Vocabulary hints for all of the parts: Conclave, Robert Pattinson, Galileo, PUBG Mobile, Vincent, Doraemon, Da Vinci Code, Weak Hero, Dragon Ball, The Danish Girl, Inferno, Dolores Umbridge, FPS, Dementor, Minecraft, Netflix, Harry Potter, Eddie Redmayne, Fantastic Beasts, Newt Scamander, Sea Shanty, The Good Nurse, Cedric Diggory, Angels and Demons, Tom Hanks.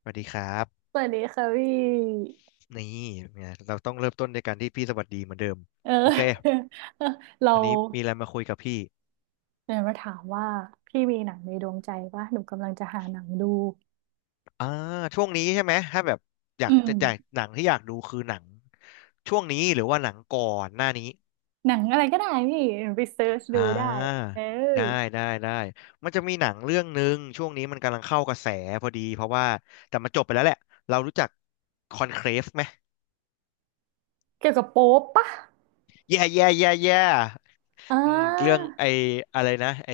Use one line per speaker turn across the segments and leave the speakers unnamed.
สวัสดีครับ
สวัสดีค่ะพี่
นี่เนี่ยเราต้องเริ่มต้นด้วยการที่พี่สวัสดีเหมือนเดิม
เออ
โอเค
เรา
วันนี้มีอะไรมาคุยกับพี่
เนี่ยมาถามว่าพี่มีหนังในดวงใจว่าหนูกำลังจะหาหนังดู
อ่าช่วงนี้ใช่ไหมถ้าแบบอยา
อื
กจะจ่าย
ม
หนังที่อยากดูคือหนังช่วงนี้หรือว่าหนังก่อนหน้านี้
หนังอะไรก็ได้พี่ไปเซิร์ช
อ่
ดูได้
า
เออ
ได้ได้มันจะมีหนังเรื่องหนึ่งช่วงนี้มันกำลังเข้ากระแสพอดีเพราะว่าแต่มันจบไปแล้วแหละเรารู้จักคอนเคลฟไหม
เกี่ยวกับโป๊ปปะ
แย่
อ่
อืมเรื่อง
า
ไอ้อะไรนะไอ้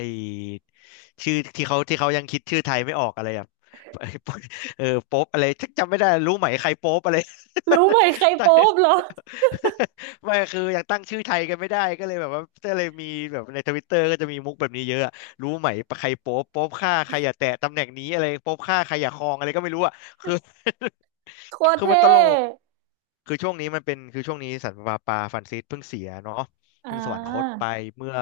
ชื่อที่เขายังคิดชื่อไทยไม่ออกอะไรแ่บ เออโป๊ปอะไรจำไม่ได้รู้ไหมใครโป๊ปอะไร
รู้ไหมใคร
ตั้ง
โป๊ปเหรอ
ไม่คือยังตั้งชื่อไทยกันไม่ได้ก็เลยมีแบบในทวิตเตอร์ก็จะมีมุกแบบนี้เยอะอะรู้ไหมใครโป๊ปโป๊ปฆ่าใครอย่าแตะตำแหน่งนี้อะไรโป๊ปฆ่าใครอย่าครองอะไรก็ไม่รู้อ่ะคือ
โคตร
คือมัน
เท่
ตลก คือช่วงนี้สันวาปาฟรานซิสเพิ่งเสียเนาะ
อ่
เพิ่งสวรรคต
า
ไปเมื่อ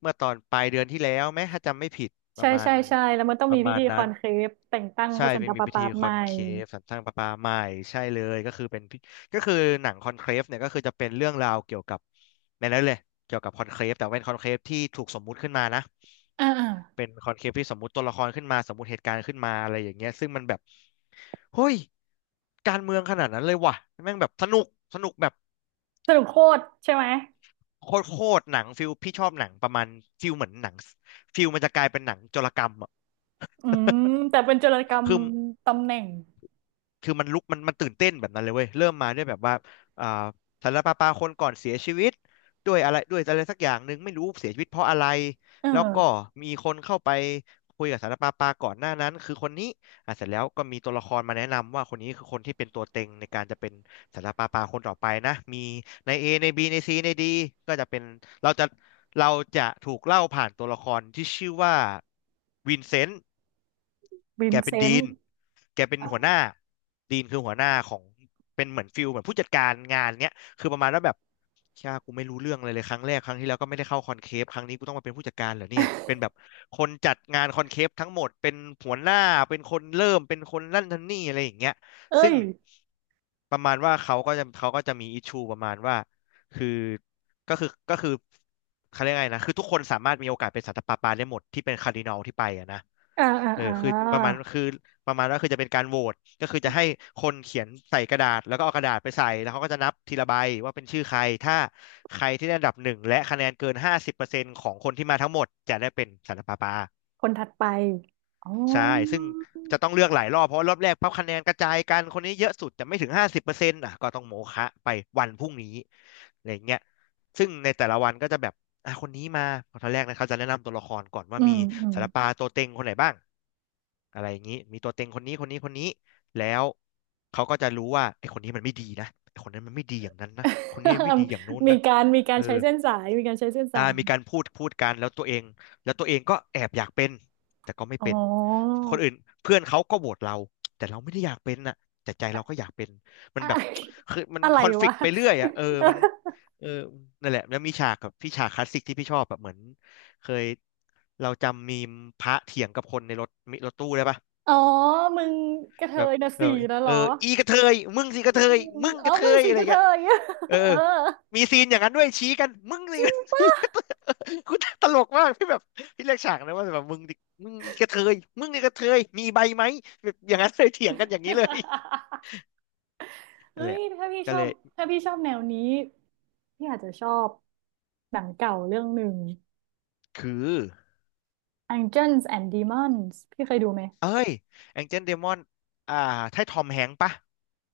เมื่อตอนปลายเดือนที่แล้วแม้ถ้าจำไม่ผิดป
ใช่
ระมาณ
ใช่ใช่แล้วมันต้อง
ป
มี
ระ
พิ
มาณ
ธีค
นั้
อ
น
นเคลฟแต่งตั้งพ
ใช่
ระสัน
ไม่
ตะ
มี
ปา
พิ
ปา
ธีค
ให
อ
ม่
นเคฟสันสร้างประปาใหม่ใช่เลยก็คือเป็นพิก็คือหนังคอนเคฟเนี่ยก็คือจะเป็นเรื่องราวเกี่ยวกับในนั้นเลยเกี่ยวกับคอนเคฟแต่เป็นคอนเคฟที่ถูกสมมุติขึ้นมานะ
อ่าอ่า
เป็นคอนเคปที่สมมุติตัวละครขึ้นมาสมมุติเหตุการณ์ขึ้นมาอะไรอย่างเงี้ยซึ่งมันแบบเฮ้ยการเมืองขนาดนั้นเลยว่ะแม่งแบบสนุกสนุกแบบ
สรุปโคตรใช่ไหม
โคตรโคตรหนังฟิลพี่ชอบหนังประมาณฟิลเหมือนหนังฟิลมันจะกลายเป็นหนังโจรกรรมอ่ะ
อืมแต่เป็นจุลกรร ม
คือ
ตำแหน่ง
คือมันตื่นเต้นแบบนั้นเลยเว้ยเริ่มมาด้วยแบบว่าอ่าสารปาปาคนก่อนเสียชีวิตด้วยอะไรสักอย่างหนึ่งไม่รู้เสียชีวิตเพราะอะไร
เออ
แล้วก็มีคนเข้าไปคุยกับสารปาปาก่อนหน้านั้นคือคนนี้อ่ะเสร็จแล้วก็มีตัวละครมาแนะนำว่าคนนี้คือคนที่เป็นตัวเต็งในการจะเป็นสารปาปาคนต่อไปนะมีใน A ใน B ใน C ใน D ก็จะเป็นเราจะเราจะถูกเล่าผ่านตัวละครที่ชื่อว่าวินเซนต์
วิ
แก
นเซ
เป็น
น
ดี
ต์
น แกเป็นหัวหน้าดีนคือหัวหน้าของเป็นเหมือนฟิลเหมือนผู้จัดการงานเนี้ยคือประมาณว่าแบบเชี่ยกูไม่รู้เรื่องเลยครั้งแรกครั้งที่แล้วก็ไม่ได้เข้าคอนเคปครั้งนี้กูต้องมาเป็นผู้จัดการเหรอเนี่ยเป็นแบบคนจัดงานคอนเคปทั้งหมดเป็นหัวหน้าเป็นคนเริ่มเป็นคนนั่นทำนี่อะไรอย่างเงี้ย
เอ้
ซึ่ง
ย
ประมาณว่าเขาก็จะมีอิชชูประมาณว่าคือก็คือเขาเรียกไงนะคือทุกคนสามารถมีโอกาสเป็นสันตะปาปาได้หมดที่เป็นคาร์ดินัลที่ไปอะนะ
อ่าอ่า
เออ
อ่า
คือประมาณคือ ประมาณว่าคือจะเป็นการโหวตก็คือจะให้คนเขียนใส่กระดาษแล้วก็เอากระดาษไปใส่แล้วเขาก็จะนับทีละใบว่าเป็นชื่อใครถ้าใครที่ได้อันดับหนึ่งและคะแนนเกินห้าสิบเปอร์เซ็นต์ของคนที่มาทั้งหมดจะได้เป็นสันตะปาปา
คนถัดไป อ๋อ
ใช่ซึ่งจะต้องเลือกหลายรอบเพราะว่ารอบแรกพับคะแนนกระจายกัน คนนี้เยอะสุดแต่ไม่ถึงห้าสิบเปอร์เซ็นต์อ่ะก็ต้องโมฆะไปวันพรุ่งนี้อะไรอย่างเงี้ยซึ่งในแต่ละวันก็จะแบบอ่ะคนนี้มาตอนแรกนะเขาจะแนะนำตัวละครก่อนว่า
อื
มี
ม อืม
ศิลปะตัวเต็งคนไหนบ้าง อะไรอย่างนี้มีตัวเต็งคนนี้คนนี้แล้วเขาก็จะรู้ว่าไอ้คนนี้มันไม่ดีนะไอ้คนนั้นมันไม่ดีอย่างนั้นนะคนนี้มันไม่ดีอย่างโน้น
มี
นะ
การมีกา
เอ
ร
อ
ใช้เส้นสายมีการใช้เส้นสาย
มีการพูดกันแล้วตัวเองแล้วตัวเองก็แอบอยากเป็นแต่ก็ไม่
อ๋
เป็น
อ
คนอื่นเพื่อนเขาก็โหวตเราแต่เราไม่ได้อยากเป็นน่ะแต่ใจ
อะ
เราก็อยากเป็นมัน
อะ
แบบคือมัน
อะไร
คอนฟ
วะ
lict ไปเรื่อยอ่ะเออมันเออนั่นแหละแล้วมีฉากกับพี่ฉากคลาสสิกที่พี่ชอบแบบเหมือนเคยเราจำมีมพระเถียงกับคนในรถรถตู้ได้ปะ
อ๋อ มึงกระเท
แบบ
ยนะ
เออ
สี่นะเหร
เออ
อ
อีกระเทยมึง
อ
สิกระ
ื
เทย
ม
มึง
อ๋
ก
อ
ระเท
มึง
ย
สี
อะไร
กระเท
เงี้ย
ย อะ
เออ
เออ
มีซีนอย่างนั้นด้วยชี้กันมึง
จ
สิ
ริง
อีกระเทย
ปะ
กูตลกมากพี่แบบพี่เรียกฉากนะว่าแบบมึงดิมึงอีกระเทยมึงอีกระเทยมีใบไหมแบบอย่างนั้นเลยเถียงกันอย่างนี้เลย
เฮ้
นั่นแห
ย
ละก็เลย
ถ้าพี่ชอบแนวนี้ พี่อาจจะชอบหนังเก่าเรื่องหนึ่ง
คือ
Angels and Demons พี่เคยดูไหม
เอ้ยแองเจิลเดมอนอ่าใช่ทอมแฮงค์ปะ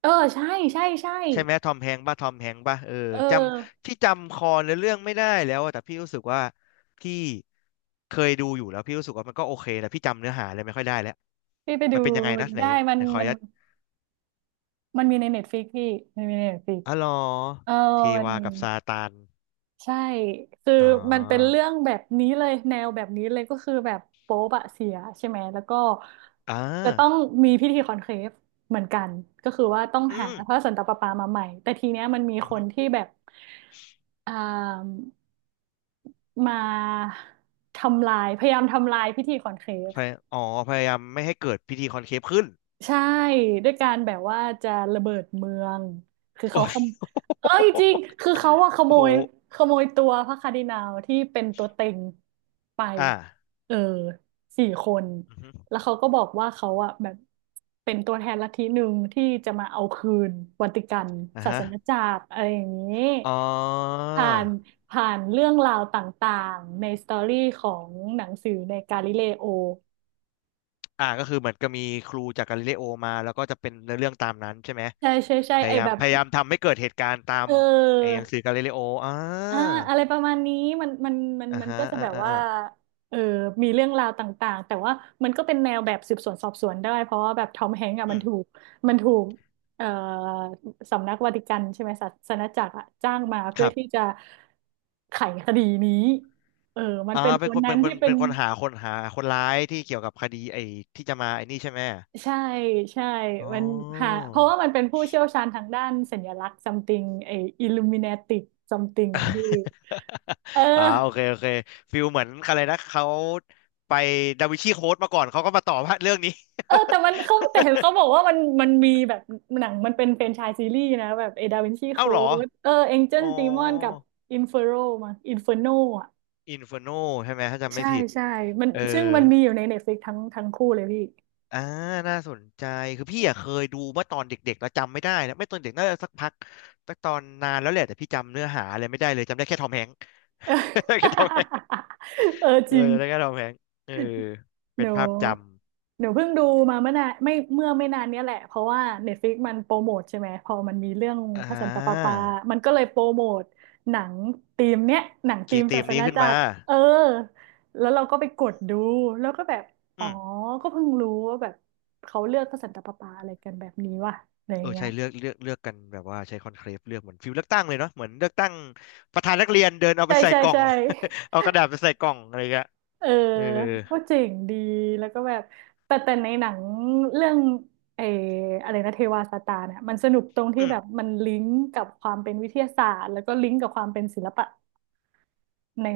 เออใช่ใช่ใช่
ใช่ไหมทอมแฮงค์ป่ะทอมแฮงค์ป่ะเออ
เออ
จำที่จำคอในเรื่องไม่ได้แล้วอะแต่พี่รู้สึกว่าพี่เคยดูอยู่แล้วพี่รู้สึกว่ามันก็โอเคแต่พี่จำเนื้อหาอะไรไม่ค่อยได้แล้ว
พี่ไป
มั
ดู
นเป็นยังไงนะไหน
ได้มัน
ไหนขออ
มั
นุ
น
ญาต
มันมีใน Netflix พี่มันมีใน Netflix
อ๋อเหรอ
เออ
เท
มัน
วา
มี
กับซาตาน
ใช่คือ
อ๋อ
มันเป็นเรื่องแบบนี้เลยแนวแบบนี้เลยก็คือแบบโป๊ปอะเสียใช่ไหมแล้วก็
อ่า
จะต้องมีพิธีคอนเคฟเหมือนกันก็คือว่าต้องหา
อืม
พระสันตะปาปามาใหม่แต่ทีเนี้ยมันมี
อือ
ค
ฮึ
นที่แบบอ่า มาทำลายพยายามทำลายพิธีขอนเคฟ
พยอ๋อพยายามไม่ให้เกิดพิธีคอนเคฟขึ้น
ใช่ด้วยการแบบว่าจะระเบิดเมืองคือ
โอ้
เขาขโมเอ้ยจริง
โห
คือเขาอะขโม
โอ้โห
ยขโมยตัวพระคาร์ดินัลที่เป็นตัวเต็งไป
อ่า
เออสี่คน
อือฮึ
แล้วเขาก็บอกว่าเขาอะแบบเป็นตัวแทนลัทธิหนึ่งที่จะมาเอาคืนวัติกัน
อ่า
ศา
ฮะ
สนจักรอะไรอย่างนี้
อ๋อ
ผ่านผ่านเรื่องราวต่างๆในสตอรี่ของหนังสือในกาลิเลโอ
ก็คือเหมือนก็มีครูจากกาลิเลโอมาแล้วก็จะเป็นเนื้อเรื่องตามนั้นใช่ไหม
ใช่ใช่ใช่
พ
ไอ
ยายา
แบ
ม
บ
พยายามทำให้เกิดเหตุการณ์ตาม
เออ
ไอ้หนังสือกาลิเลโออ่า
อ่าอะไรประมาณนี้มันมันมัน
อ่า
มัน
ฮะ
ก็จะ
อ่า
แบบ
อ่า
ว่า
อ่า
เออมีเรื่องราวต่างๆแต่ว่ามันก็เป็นแนวแบบสืบสวนสอบสวนได้เพราะว่าแบบทอมแฮงก์อ่ะ
อื
มัน
ม
ถูกมันถูกเอ่อสำนักวาติกันใช่ไหมศาสนจักรอ่ะจ้างมา
ค
เพื่อ
รับ
ที่จะไขคดีนี้เออมันเป็นค
เป็น
น
คน
นั้
เป็
น
นเป็
ที่
น
เป็น
เป็นคนหาคนหาคนร้ายที่เกี่ยวกับคดีไอ้ที่จะมาไอ้นี่ใช่ไหม
ใช่ใช่
อ๋อ
มันหาเพราะว่ามันเป็นผู้เชี่ยวชาญทางด้านสัญลักษณ์ something ไอ้ illuminatic something อ่ะพี่ เอ
โอเค
อ
โอเคฟิลเหมือนอะไรนะเขาไปดาวินชีโค้ดมาก่อนเขาก็มาต่อว่าเรื่องนี้
แต่มันเขาแต่เห็นเขาบอกว่ามันมันมีแบบหนังมันเป็นแฟรนไชส์ซีรีส์นะแบบเอดาวินชี
เอ้า
โค้
เหรอ
ดเออเอ็นเจิ
อ๋
ล
อ
ดีมอนกับอินเฟอโรมาอินเฟอร์โนอ่ะ
อินเฟอร์โนใช่ไหมถ้าจำไม่
ใช่
ผิด
ใช่มัน
เออ
ซึ่งมันมีอยู่ในเน็ตฟลิกทั้งคู่เลยพี่
อ่าน่าสนใจคือพี่อะเคยดูเมื่อตอนเด็กๆแล้วจำไม่ได้นะไม่ตอนเด็กน่าจะสักพักสักตอนนานแล้วแหละแต่พี่จำเนื้อหาอะไรไม่ได้เลยจำได้แค่ทอมแฮงค์ แค่ทอมแฮงค์
เออ
เอ
จ
อ
ริง
ได้แค่ทอมแฮงค์เออ
ห
เป็
นู
นภาพจ
หนูเพิ่งดูมาเมื่อนานไม่เมื่อไม่นานเนี้ยแหละเพราะว่า Netflix มันโปรโมทใช่ไหมพอมันมีเรื่อง
ำ
พระสันตะปาปามันก็เลยโปรโมทหนังธีมเนี้ยหนังธี
เกี่ยว
ม
กับธี
ศา
ม
ส
นี้
นา
ขึ้น
จั
มา
กรเออแล้วเราก็ไปกดดูแล้วก็แบบอ๋อ
อืม
ก็เพิ่งรู้ว่าแบบเขาเลือกพระสันตะปาปาอะไรกันแบบนี้ว่ะอะไรอ
เอ
ย่า
อ
งเงี้
ใช่
ย
เลือกกันแบบว่าใช้คอนเคลฟเลือกเหมือนฟิลเลือกตั้งเลยเนาะเหมือนเลือกตั้งประธานนักเรียนเดินเอาไป
ใช่
ใส่
ใช่
กล่อง
ใช่
เอากระดาษไปใส่กล่องอะไรเงี้ย
เออ
เออ
ว่าเจ๋งดีแล้วก็แบบแต่ในหนังเรื่องเอออะไรนะเทวาสตาร์เนี่ยมันสนุกตรงที่
อืม
แบบมันลิงก์กับความเป็นวิทยาศาสตร์แล้วก็ลิงก์กับความเป็นศิลปะใน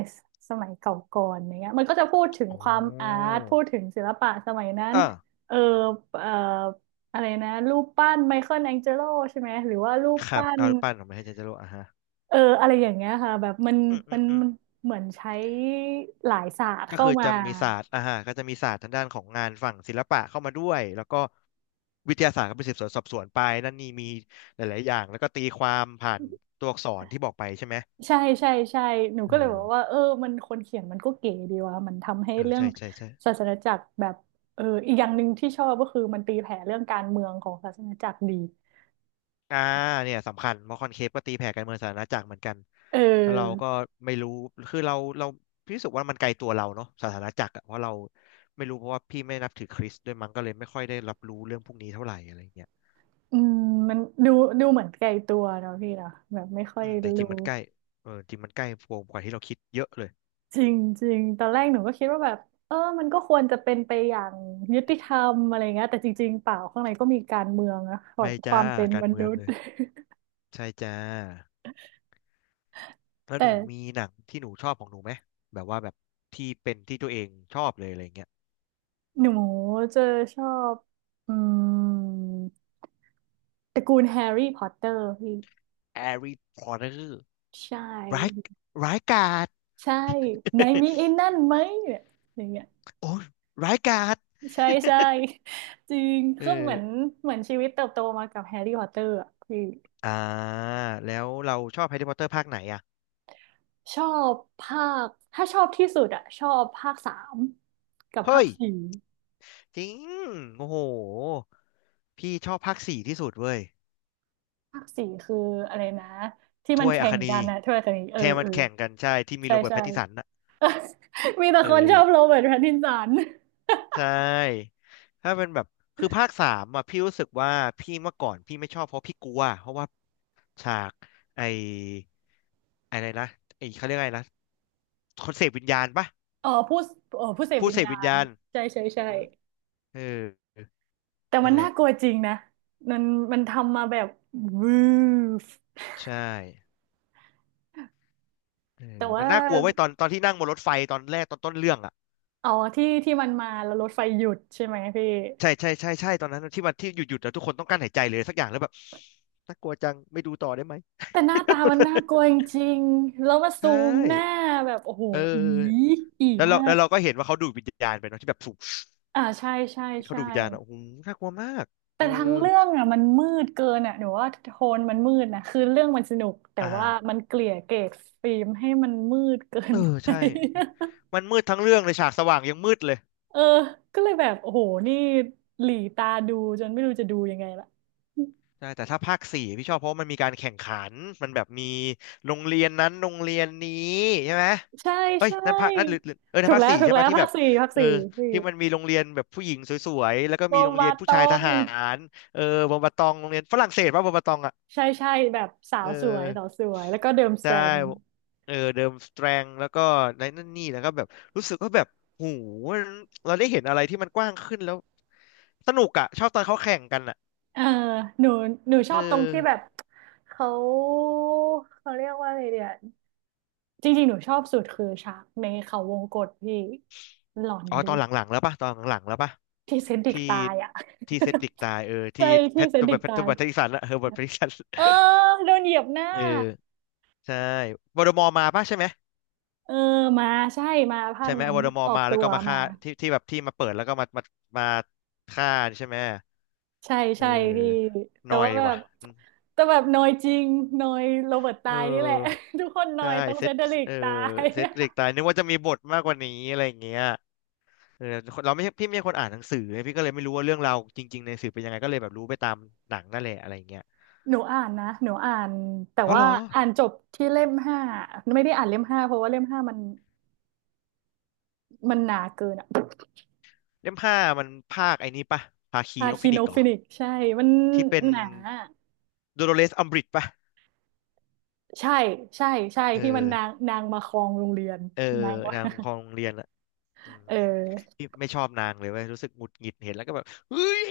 สมัยเก่าก่อนอย่างเงี้ยมันก็จะพูดถึง
โอ
ความอา
้
ร์ตพูดถึงศิลปะสมัยนั้น
อ่า
เออเอออะไรนะรูปปั้นไมเคิลแองเจโลใช่ไหมหรือว่ารูป
ครับ
ปั้น
เอารูปปั้นของพระเจ้าเจโรอ่าฮะ
อะไรอย่างเงี้ยค่ะแบบมัน
อืมอื
มั
ม
น
อืม
มันเหมือนใช้หลายศาสตร์
ก็
เข้า
คือ
มา
จะมีศาสตร์อ่าฮะก็จะมีศาสตร์ทางด้านของงานฝั่งศิลปะเข้ามาด้วยแล้วก็วิทยาศาสตร์ก็เป็นสืบสวนสอบสวนไปนั่นนี่มีหลายๆอย่างแล้วก็ตีความผ่านตัวอักษรที่บอกไปใช่ไหม
ใช่ใช่ใช่หนู
เอ
ก็เลยบ
อ
อกว่ามันคนเขียนมันก็เก๋ดีว่ะมันทำให้
เออ
เรื่อง
ใช่ใช่ใช่
ศาสนจักรแบบอีกอย่างหนึ่งที่ชอบก็คือมันตีแผ่เรื่องการเมืองของศาสนจักรดี
อ่าเนี่ยสำคัญเพราะคอนเคปก็ตีแผ่การเมืองสาธารณจักรเหมือนกัน
เ
แล้วเรา
ออ
ก็ไม่รู้คือเราพี่รู้สึกว่ามันไกลตัวเราเนาะสาธารณจักรอะเพราะเราไม่รู้เพราะว่าพี่ไม่นับถือคริสต์ด้วยมั้งก็เลยไม่ค่อยได้รับรู้เรื่องพวกนี้เท่าไหร่อะไรอย่างเงี้ย
อืมมันดูดูเหมือนไกลตัวเนาะพี่เนาะแบบไม่ค่อ
อื
ย
มแต่จริ
รู้
งมันใกล้เออจริงมันใกล้โวมกว่าที่เราคิดเยอะเลย
จริงจริงตอนแรกหนูก็คิดว่าแบบมันก็ควรจะเป็นไปอย่างยุติธรรมอะไรเงี้ยแต่จริงๆเปล่าข้างในก็มีการเมืองนะแบบ
ไม่
ควา
จ้า
มเป็น
กา
ม
รเมื
นุ
อง
ษ
เล
ย์
ยใช่จ้าแล้ ว
แต่
หนูมีหนังที่หนูชอบของหนูไหมแบบว่าแบบที่เป็นที่ตัวเองชอบเลยอะไรเงี้ย
หนูจะชอบอืม ตระกูลแฮร์รี่พอตเตอร์พี่
แฮร์รี่พอตเตอร์
ใช
ร้าย
่
ร้ายกาจ
ใช่ไหนมีไอ้นั่นไหมเนี่ยอย่างเงี้ย
โอ้ยร้ายกาจ
ใช่ใช่ จริง
เอ
ก็เหมือ
อ
นเหมือนชีวิตเติบโตมากับแฮร์รี่พอตเตอร์อ่ะพี่
อ่าแล้วเราชอบแฮร์รี่พอตเตอร์ภาคไหนอ่ะ
ชอบภาคถ้าชอบที่สุดอ่ะชอบภาคสามกับภา
เฮ้
ค
ย
สี่
จริงโอ้โหพี่ชอบภาคสี่ที่สุดเว้ย
ภาคสี่คืออะไรนะที่มั
ถ้
น
วยอั
แข่
ค
ง
นี
กันนะถ้วยกัศน
แทมันแข่งกันใช่ที่มี
ใช่
โรเบิร์ต
ใช่
แพตตินสัน
มีแต่
เอ
คนช
อ
อบโรเบิร์ตแพตตินสัน
ใช่ถ้าเป็นแบบคือภาคสามอ่ะพี่รู้สึกว่าพี่เมื่อก่อนพี่ไม่ชอบเพราะพี่กลัวเพราะว่าฉากไอ้อะไรนะไอ้เขาเรียกอะไรนะคนเสพวิญญาณปะ
อ๋อผู้เสพ
ผู้
วิญ
เสพ
ญา
วิญ
ณ
ญาณ
ใช่ใช่ใช่
อืมเออ
แต่มั
นั่
น
นแห
น่า
ละ
กลัวจริงนะมันมันทำมาแบบวืฟ
ใช่เอ
แต่
อมั
ว่า
นน่ากลัวไว้ยตอนที่นั่งบนรถไฟตอนแรกตอนต้นเรื่องอ่ะ
อ๋อที่ที่มันมาแล้วรถไฟหยุดใช่ไหมพี่
ใช่ใช่ใช่ใช่ตอนนั้นที่มันที่หยุดแล้วทุกคนต้องกั้นหายใจเลยสักอย่างแล้วแบบน่ากลัวจังไม่ดูต่อได้ไหม
แต่หน้าตามันน่ากลัวจ ริงๆแล้วมาซู
ใช่
มหน้าแบบโอ้โห
เออ
อีอี
แล้วเรา
มา
แล้
ก
วเราก็เห็นว่าเขาดูดวิญญาณไปเนาะที่แบบสูบ
ใช่ใช่
เขา
ใช่
ดูดวิญญาณอะโอ้โหน่ากลัวมากเอ
แต่
อ
ทั้งเรื่องอ่ะมันมืดเกินอ่ะหนูว่าโทนมันมืดนะคือเรื่องมันสนุกแต่
อ่า
ว่ามันเกลี่ยเกรดฟิล์มให้มันมืดเกิ
เอ
น
อ
ไป
ใช่มันมืดทั้งเรื่องเลยฉากสว่างยังมืดเลย
เออก็เลยแบบโอ้โหนี่หลีตาดูจนไม่รู้จะดูยังไงละ
ใช่แต่ถ้าภาคสี่พี่ชอบเพราะว่ามันมีการแข่งขันมันแบบมีโรงเรียนนั้นโรงเรียนนี้ใช่ไหม
ใช่
เอ้ย
ใช่
นั่นภาคนั่นหรือหรือเออนั่
ถู
น
ก
ภาค
แล้ว
สี่
ถูก
ใช่
แล้
ปะ
ว
ที่
ภา
แบ
ค
บ
สี่ภาค
เออ
สี่พี่
ที่มันมีโรงเรียนแบบผู้หญิงสวยๆแล้วก็
โบ
มีโรงเรี
มา
ยนผู้
ต
ชายท
ง
หารเออบอมบะตองโรงเรียนฝรั่งเศสป่ะบอมบะตองอะ
ใช่ใช่แบบสา
เอ
วสวย
อ
สาวสวยแล้วก็เดิมสแต
ใช่
รม
เออเดิมสแตรงแล้วก็ในนั่นนี่แล้วก็แบบรู้สึกว่าแบบหูมันเราได้เห็นอะไรที่มันกว้างขึ้นแล้วสนุกอะชอบตอนเขาแข่งกันอะ
เออหนูหนูช
เอ
อ
อ
บตรงที่แบบเขาเขาเรียกว่าอะไรเดียจริงๆหนูชอบสุดคือฉากในเขาวงกตพี่หลอนดิ
ตอนหลังๆแล้วป่ะตอนหลังๆแล้วป่ะ
ที่เซนดิก
ที่
ตายอ่ะ
ที่เซดดิกตายเออ ที่
ใช่ที่เซนดิกตาย
แพทริกสันอะ เฮอร์เบิร์ตแพทริกสัน
เออโดนเหยียบหน้า
เออใช่วอร์ดมอร์มาป่ะใช่ไหม
เออมาใช่มาภา
ใช่
ค
ไหม
นั้
ว
น
อร์ดมอ
อ
ร์
อก
มา
ตั
แล้ว
ว
ก็มา
มา
ฆ่าที่ที่แบบที่มาเปิดแล้วก็มาฆ่าใช่ไหม
ใช่
เอ
ใช่พี่
อห
แต่
น่อ
ว่า
ย
แบ
ว่ะ
บแต่แบบนอยจริงนอยโรเบิร์ต
เอ
ตายนี่แหละ
อ
ทุกคนนอ
ใช่
ยต้อง
เซ
เซ
ต
นเดริก
เออ
ตาย
เซตเหล็กตายนึกว่าจะมีบทมากกว่านี้อะไรอย่างเงี้ยเออเราไม่ใช่พี่ไม่ใช่คนอ่านหนังสือไงพี่ก็เลยไม่รู้ว่าเรื่องราวจริงๆในสื่อเป็นยังไงก็เลยแบบรู้ไปตามหนังนั่นแหละอะไรอย่างเงี้ย
หนูอ่านนะหนูอ่านแต่
อ๋อเห
ว่า
รอ
อ่านจบที่เล่มห้าไม่ได้อ่านเล่มห้าเพราะว่าเล่มห้ามันมันหนาเกินอะ
เล่มห้ามันภาคไอ้นี่ปะภาคี
คา
นก
คิ
ฟิ
โน
นิกซ์เหรอ
ฟินิกใช่มัน
ที่เป็น
หนา
โดโ o เลสอัมบริดปะ
ใช่ใช่ใช่
เอ
ที่มัน
อ
นางนางมาครองโรงเรียน
เออ
นางว่า
นางของโรงเรียนอะอืม
เออ
พี่ไม่ชอบนางเลยเว้ยรู้สึกหงุดหงิดเห็นแล้วก็แบบเฮ้ย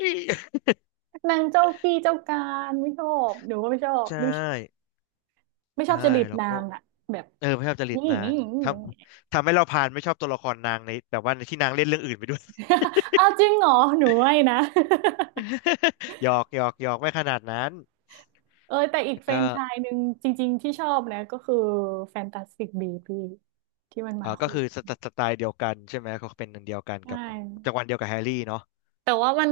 นางเจ้ากี้เจ้าการไม่ชอบหนูก็ไม่ชอบ
ใช่
หนูไม่ชอ
ใช่
บจริต
แล้ว
นา
ก็
งอะแบบ
เออไม่ชอบจ ริต
นี่
นา
นี่
ง
นี่
ท
นี่
ทำให้เราพานไม่ชอบตัวละครนางในแบบว่าในที่นางเล่นเรื่องอื่นไปด้วย
อ้าวจริงเหรอหนูไม่นะ
หยอกหยอกหยอกไม่ขนาดนั้น
เออแต่อีก
แล้ว
แฟร
ก็
นไชส์หนึ่งจริงๆที่ชอบนะก็คือแฟนตาสติกบีบีที่มัน
เอ
มา
อก็คือ
คู่
สไตล์เดียวกันใช่ไหมเขาเป็นอันเดียวกัน
ใช่
กับจังหวะเดียวกับแฮร์รี่เนาะ
แต่ว่ามัน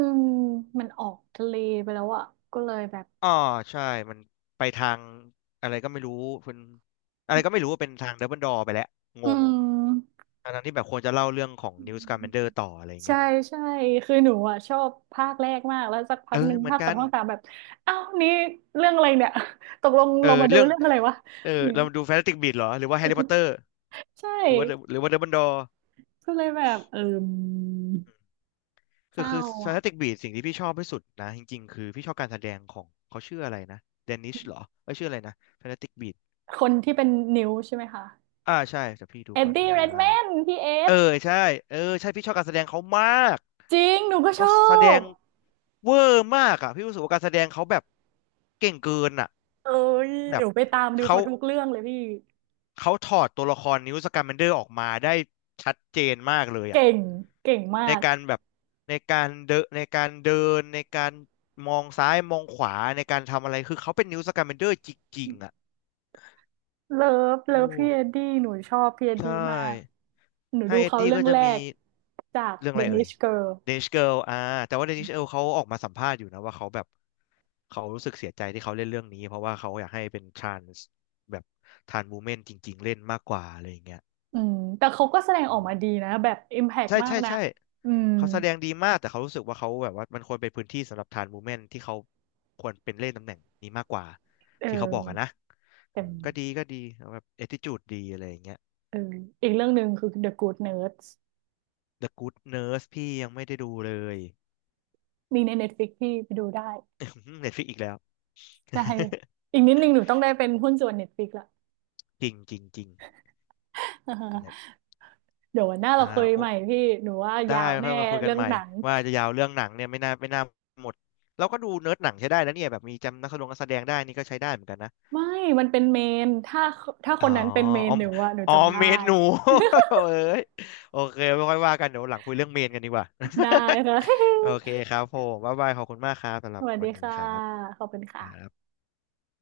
มันออกทะเลไปแล้วอะก็เลยแบบ
อ๋อใช่มันไปทางอะไรก็ไม่รู้เป็นอะไรก็ไม่รู้ว่าเป็นทางดัมเบิลดอร์ไปแล้วง
อื
ง
ม
ทั้งๆที่แบบควรจะเล่าเรื่องของนิวส์การ์แมนเดอร์ต่ออะไรอย่าง
ใช่
เงี้ย
ใช่คือหนูอ่ะชอบภาคแรกมากแล้วสักพั
เอ
กห
อ
นึ่ง
เหมือน
ภาคส
กั
อง
น
ภาคสามแบบอ้าวนี่เรื่องอะไรเนี่ย ตกลง
เออ
เรามาดู
เรื่อง
เรื่องอะไรวะ
เออ
เนี่
เรา
ย
มาดูแฟนตาสติกบีสต์เหรอหรือว่าแฮร์รี่พอตเตอร์
ใช่
หรือว่า หรือว่าเดอะบันดอร์
ก็เลยแบบเออเศ
คือ
ร้า
คือฟน
อ่ะ
ตติกบีสิ่งที่พี่ชอบที่สุดนะจริงๆคือพี่ชอบการแสดงของเขาชื่ออะไรนะเดนิชเหรอเอยชื่ออะไรนะฟนตาติกบีท
คนที่เป็นนิ้วใช่ไหมคะ
อ่าใช่แต่พี่ดู
เอ็ด
ก่อน
ดี้
นะ
เรดแมนพี่เอ
เอ
ส
อใช่เออใช่พี่ชอบการแสดงเขามาก
จริงหนูก็ช
เขา
อ
แสด
บ
งเวอร์มากอ่ะพี่รู้สึกว่าการแสดงเขาแบบเก่งเกินอ่ะ
เอ้ย
แบ
ห
บ
นูไปตามดู
เขา
เขาทุกเรื่องเลยพี่
เขาถอดตัวละครนิวสแกมแมนเดอร์ออกมาได้ชัดเจนมากเลย
เก่
อ่ะ
งเก่งมา
ใน
ก
การแบบในการเดินในการมองซ้ายมองขวาในการทำอะไรคือเขาเป็นนิวสกมแมนเดอร์จริงๆอ่ะ
เลิฟเลิ
โอ้
ฟพี่เอ็ดดี้หนูชอบพี่เอ็ด
ใช่
ดี้มากหนู
ถ้า
ดู
เอ็ด
เขา
ดี้
เรื่อ
ก็
ง
จะ
แร
มี
กจาก
เรื่องอะไรเอ่ย
Danish Girl
เดนิชเกิลอ่าแต่ว่าเดนิชเกิลเขาออกมาสัมภาษณ์อยู่นะว่าเขาแบบเขารู้สึกเสียใจที่เขาเล่นเรื่องนี้เพราะว่าเขาอยากให้เป็นทรานส์แบบทรานส์วูแมนจริงๆเล่นมากกว่าอะไรอย่างเงี้ย
อืมแต่เขาก็แสดงอ
อื
อก
ม
มาดีนะแบบอิมแพก
ใช่
มาก
ใช่
นะ
ใช่
อืม
เขาแสดงดีมากแต่เขารู้สึกว่าเขาแบบว่ามันควรเป็นพื้นที่สำหรับทรานส์มูฟเมนต์ที่เขาควรเป็นเล่นตำแหน่งนี้มากกว่า
เอ
ที่เขาบ
อ
อกอะนนะ
แต่
อืมก็ดีก็ดีแบบแอทิจูดดีอะไรอย่างเงี้ย
เอออีกเรื่องหนึ่งคือ The Good Nerds
The Good Nurse พี่ยังไม่ได้ดูเลย
มีใน Netflix ที่ไปดูได้
Netflix อีกแล้ว
ใช่ อีกนิดนึงหนูต้องได้เป็นหุ้นส่วน Netflix ละ
จริงจริงจริงเนี่ย
เดี๋ยววันหน้าเรา
อ่า
คุย
โอ้
ใหม่พี่หนูว่า
ได้
ยาว
ค่
แน่
อยมาคุยกัน
เรื่อง
ใหม่
หนัง
ว่าจะยาวเรื่องหนังเนี่ยไม่น่าหมดเราก็ดูเนิร์ดหนังใช้ได้นะเนี่ยแบบมีจำนักแสดงได้นี่ก็ใช้ได้เหมือนกันนะ
ไม่มันเป็นเมนถ้าถ้าค
อ๋อ
นนั้นเป็นเมน
อ๋อ
หนูอะหนู
อ๋อ
จำได้
เมนหนู เอ้ยโอเค ไม่ค่อยว่ากันเดี๋ยวหลังคุยเรื่องเมนกันดีกว่า
ได้ค่ะ
โอเคครับผมบ๊ายบายขอบคุณมากครับสำห
ส
รับ
วัส
วั
ดี
นนี้
ค่ะ
ครับ
ขอบคุณ
ครั
ค่ะ
บ